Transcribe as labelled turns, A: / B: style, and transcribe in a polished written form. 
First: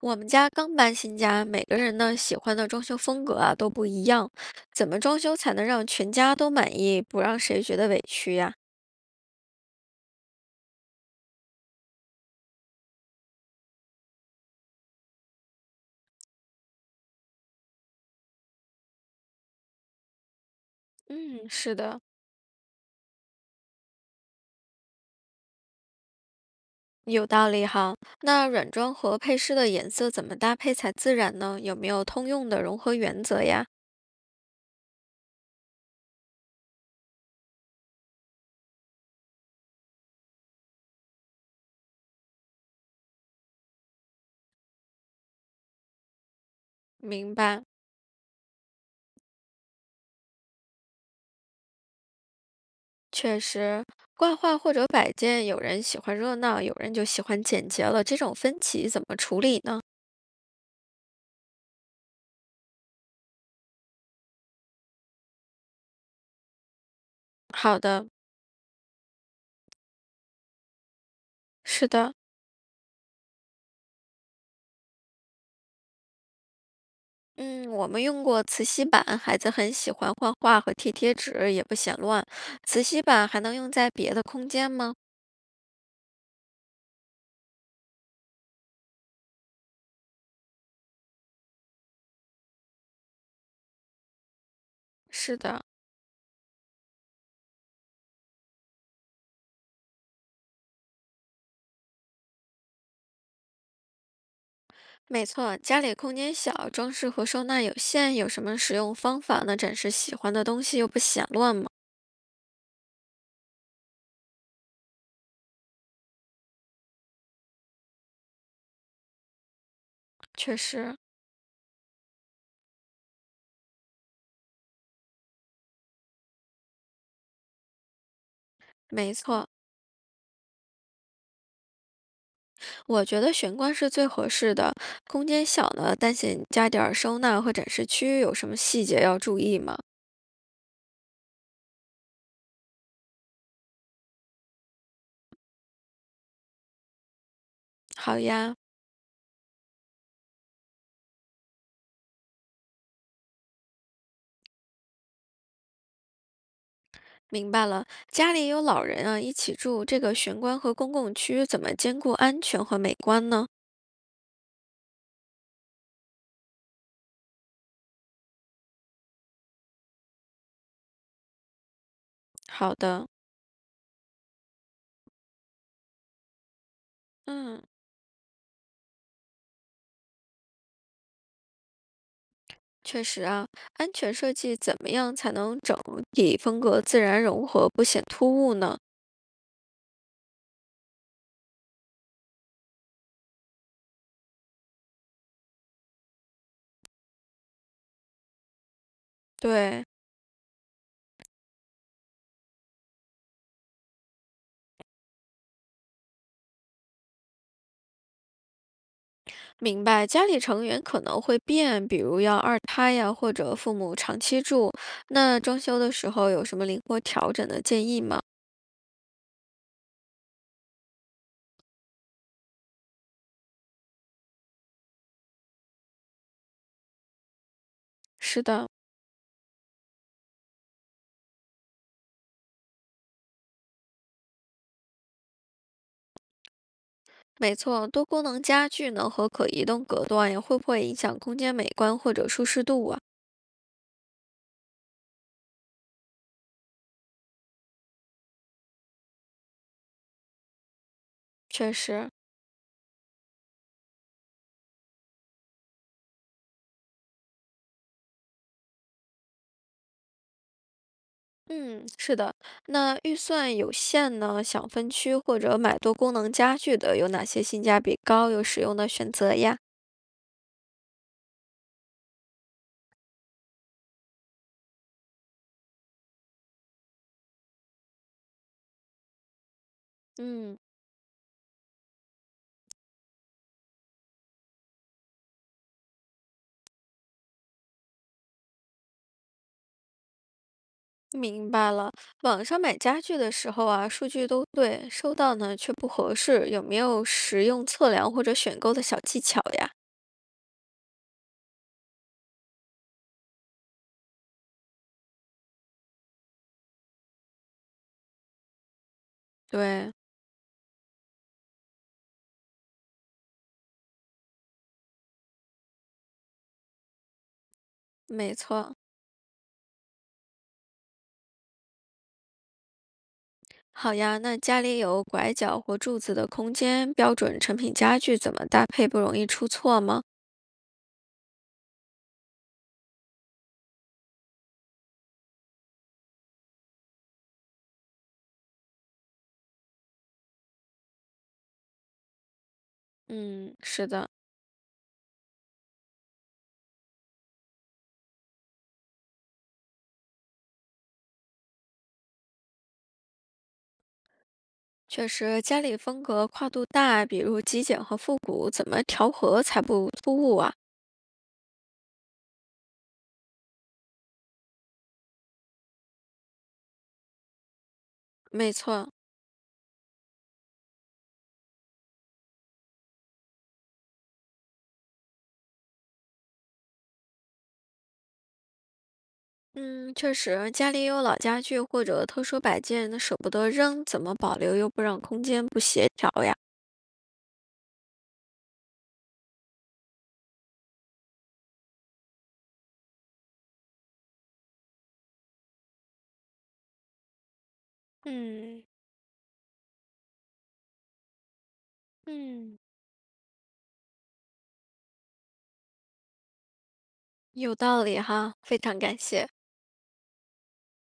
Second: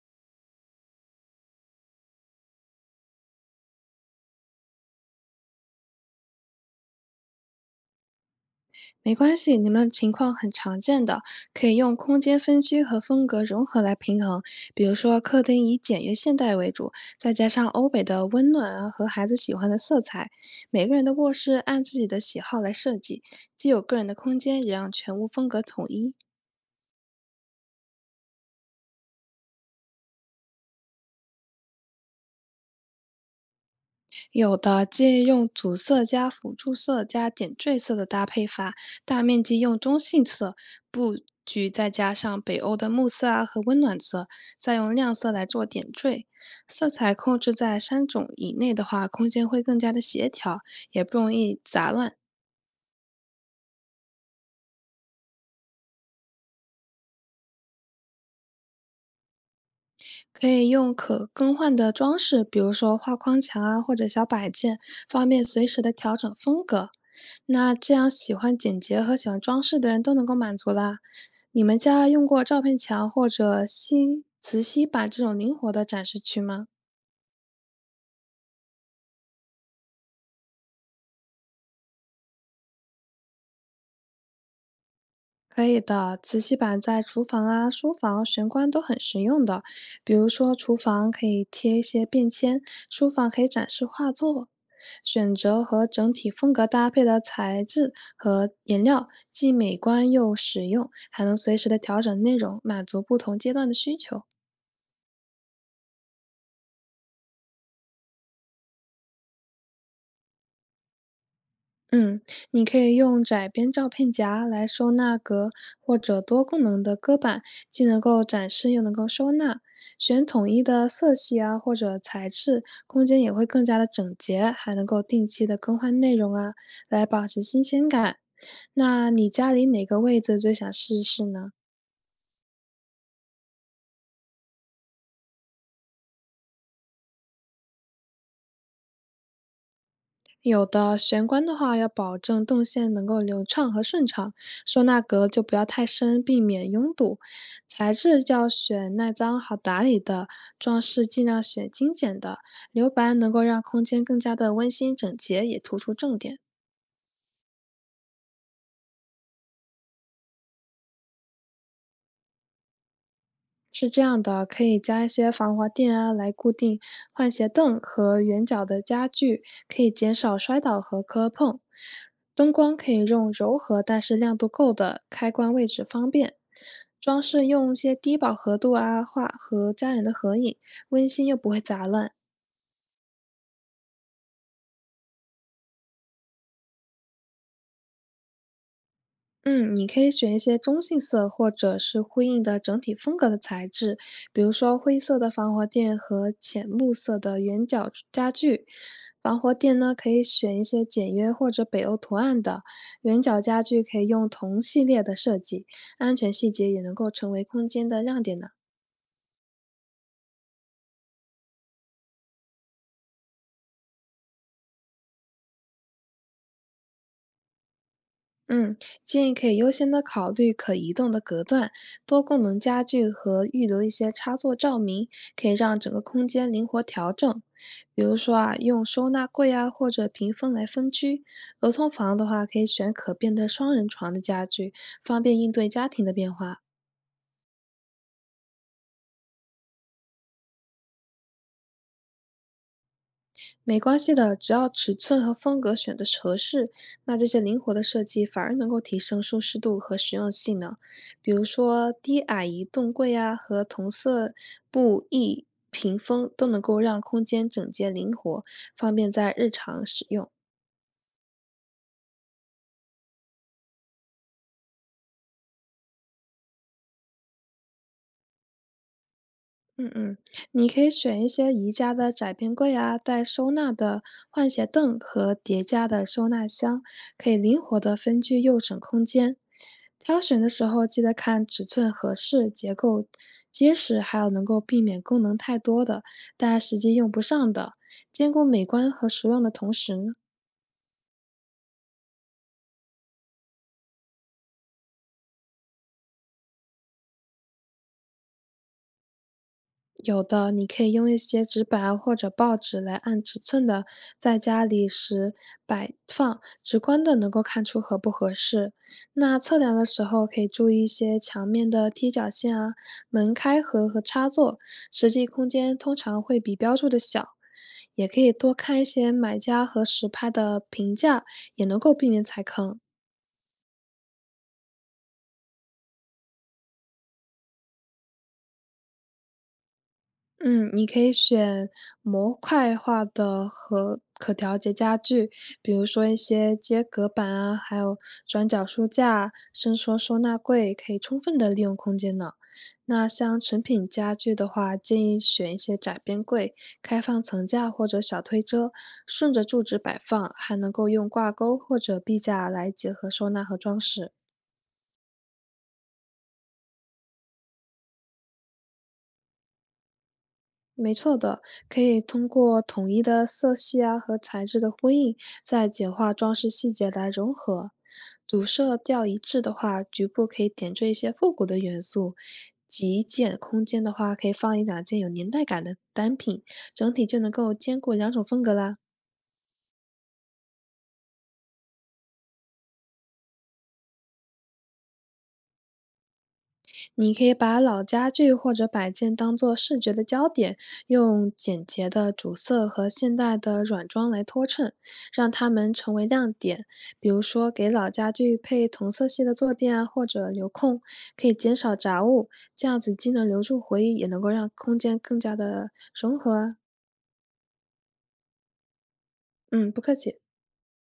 A: 我们家刚搬新家，每个人呢喜欢的装修风格啊都不一样，怎么装修才能让全家都满意，不让谁觉得委屈呀？
B: 没关系，你们的情况很常见的，可以用空间分区和风格融合来平衡。比如说，客厅以简约现代为主，再加上欧北的温暖啊和孩子喜欢的色彩。每个人的卧
A: 嗯，
B: 室
A: 是
B: 按自
A: 的，
B: 己的喜好来设计，既有个人的空间，也让全屋风格统一。
A: 有道理哈。那软装和配饰的颜色怎么搭配才自然呢？有没有通用的融合原则呀？
B: 有的建议用主色加辅助色加点缀色的搭配法，大面积用中性色布局，再加上北欧的木色啊和温暖色，再用亮色来做点缀。色彩
A: 明
B: 控制
A: 白。
B: 在三种以内的话，空间会更加的协调，也不容易杂乱。
A: 确实，挂画或者摆件，有人喜欢热闹，有人就喜欢简洁了，这种分歧怎么处理呢？
B: 可以用可更换的装饰，比如说画框墙啊或者小摆件，方便随时的调整风格。那
A: 好
B: 这
A: 的，
B: 样喜欢简洁和喜欢装饰的人都能够满足啦。你们
A: 是
B: 家
A: 的。
B: 用过照片墙或者吸磁吸板这种灵活的展示区吗？
A: 嗯，我们用过磁吸板，孩子很喜欢画画和贴纸，也不嫌乱。磁吸板还能用在别的空间吗？
B: 可以的，磁吸板在厨房啊、书房、玄关都很实用的。比如说，厨房可以贴一些便签，书房可以展示画作。选
A: 是
B: 择
A: 的，
B: 和整体风格搭配的材质和颜料，既美观又实用，还能随时的调整内容，满足不同阶段的需求。
A: 没错，家里空间小，装饰和收纳有限，有什么使用方法呢？展示喜欢的东西又不显乱吗？
B: 嗯，你可以用窄边照片夹来收纳格，或者多功能的搁板，既能够展示又能够收纳。选统
A: 确
B: 一的
A: 实，
B: 色系啊，或者材质，空间也会更加的整洁，还能够定期的更换内容啊，来保持新鲜感。那
A: 没
B: 你
A: 错，
B: 家里哪个位置最想试试呢？
A: 我觉得玄关是最合适的。空间小呢，但心加点儿收纳和展示区，有什么细节要注意吗？
B: 有的玄关的话，要保证动线能够流畅和顺畅，收纳格就不要太深，避免拥堵。材
A: 好
B: 质要
A: 呀。
B: 选耐脏、好打理的，装饰尽量选精简的，留白能够让空间更加的温馨整洁，也突出重点。
A: 明白了，家里有老人啊，一起住，这个玄关和公共区怎么兼顾安全和美观呢？
B: 是这样的，可以加一些防滑垫啊来固定换鞋凳和圆角的家具，可以减少摔倒和磕碰。灯光
A: 好
B: 可以
A: 的，
B: 用柔和但是亮度够的，开关位置方便。装饰
A: 嗯，
B: 用一些低饱和度啊画和家人的合影，温馨又不会杂乱。
A: 确实啊，安全设计怎么样才能整体风格自然融合，不显突兀呢？
B: 嗯，你可以选一些中性色或者是呼应的整体风格的材质，比如说灰色的防滑垫和浅木色的圆角家具。防滑垫
A: 对，
B: 呢，可以选一些简约或者北欧图案的，圆角家具可以用同系列的设计，安全细节也能够成为空间的亮点呢。
A: 明白。家里成员可能会变，比如要二胎呀，或者父母长期住，那装修的时候有什么灵活调整的建议吗？
B: 嗯，建议可以优先的考虑可移动的隔断、多功能家具和预留一些插座照明，可以让整个空间灵活调整。比如说
A: 是
B: 啊，
A: 的，
B: 用收纳柜啊或者屏风来分区。儿童房的话，可以选可变的双人床的家具，方便应对家庭的变化。
A: 没错，多功能家具呢和可移动隔断呀，会不会影响空间美观或者舒适度啊？
B: 没关系的，只要尺寸和风格选的合适，那这些灵活的设计反而能够提升舒适度和实用性呢。比如
A: 确
B: 说
A: 实，
B: 低矮移动柜啊，和同色布艺屏风都能够让空间整洁灵活，方便在日常使用。
A: 嗯，是的。那预算有限呢，想分区或者买多功能家具的，有哪些性价比高又实用的选择呀？
B: 嗯，你可以选一些宜家的窄边柜啊，带收纳的换鞋凳和叠加的收纳箱，可以灵活的分区又省空间。挑选的
A: 嗯，
B: 时候记得看尺寸合适、结构结实，还有能够避免功能太多的，但实际用不上的，兼顾美观和实用的同时，呢。
A: 明白了。网上买家具的时候啊，数据都对，收到呢却不合适，有没有实用测量或者选购的小技巧呀？
B: 有的，你可以用一些纸板啊或者报纸来按尺寸的在家里时摆放，直观的能够看出合不合适。那测量的
A: 对。
B: 时候可以注意一些墙面的踢脚线啊、门开合和插座，实际空间通常会比标注的小。也可以
A: 没
B: 多
A: 错。
B: 看一些买家和实拍的评价，也能够避免踩坑。
A: 好呀，那家里有拐角或柱子的空间，标准成品家具怎么搭配不容易出错吗？
B: 嗯，你可以选模块化的和可调节家具，比如说一些接隔板啊，还有转角书架、伸缩收纳柜，可以充分的利用空间呢。那像
A: 嗯，
B: 成
A: 是
B: 品
A: 的，
B: 家具的话，建议选一些窄边柜、开放层架或者小推车，顺着柱子摆放，还能够用挂钩或者壁架来结合收纳和装饰。
A: 确实家里风格跨度大，比如极简和复古，怎么调和才不突兀啊？
B: 没错的，可以通过统一的色系啊和材质的呼应，再简化装饰细节来融合。主
A: 没
B: 色
A: 错，
B: 调一致的话，局部可以点缀一些复古的元素；极简空间的话，可以放一两件有年代感的单品，整体就能够兼顾两种风格啦。
A: 嗯，确实家里有老家具或者特殊摆件，那舍不得扔，怎么保留又不让空间不协调呀？
B: 你可以把老家具或者摆件当做视觉的焦点，用简洁的主色和现代的软装来托衬，让它们成为亮点。比如说，给老家具
A: 嗯
B: 配同色系的坐垫啊，或者留空，可以减少杂物，
A: 嗯，
B: 这样子既能留住回忆，也能够让空间更加的融合啊。
A: 有道理哈，非常感谢。
B: 嗯，不客气。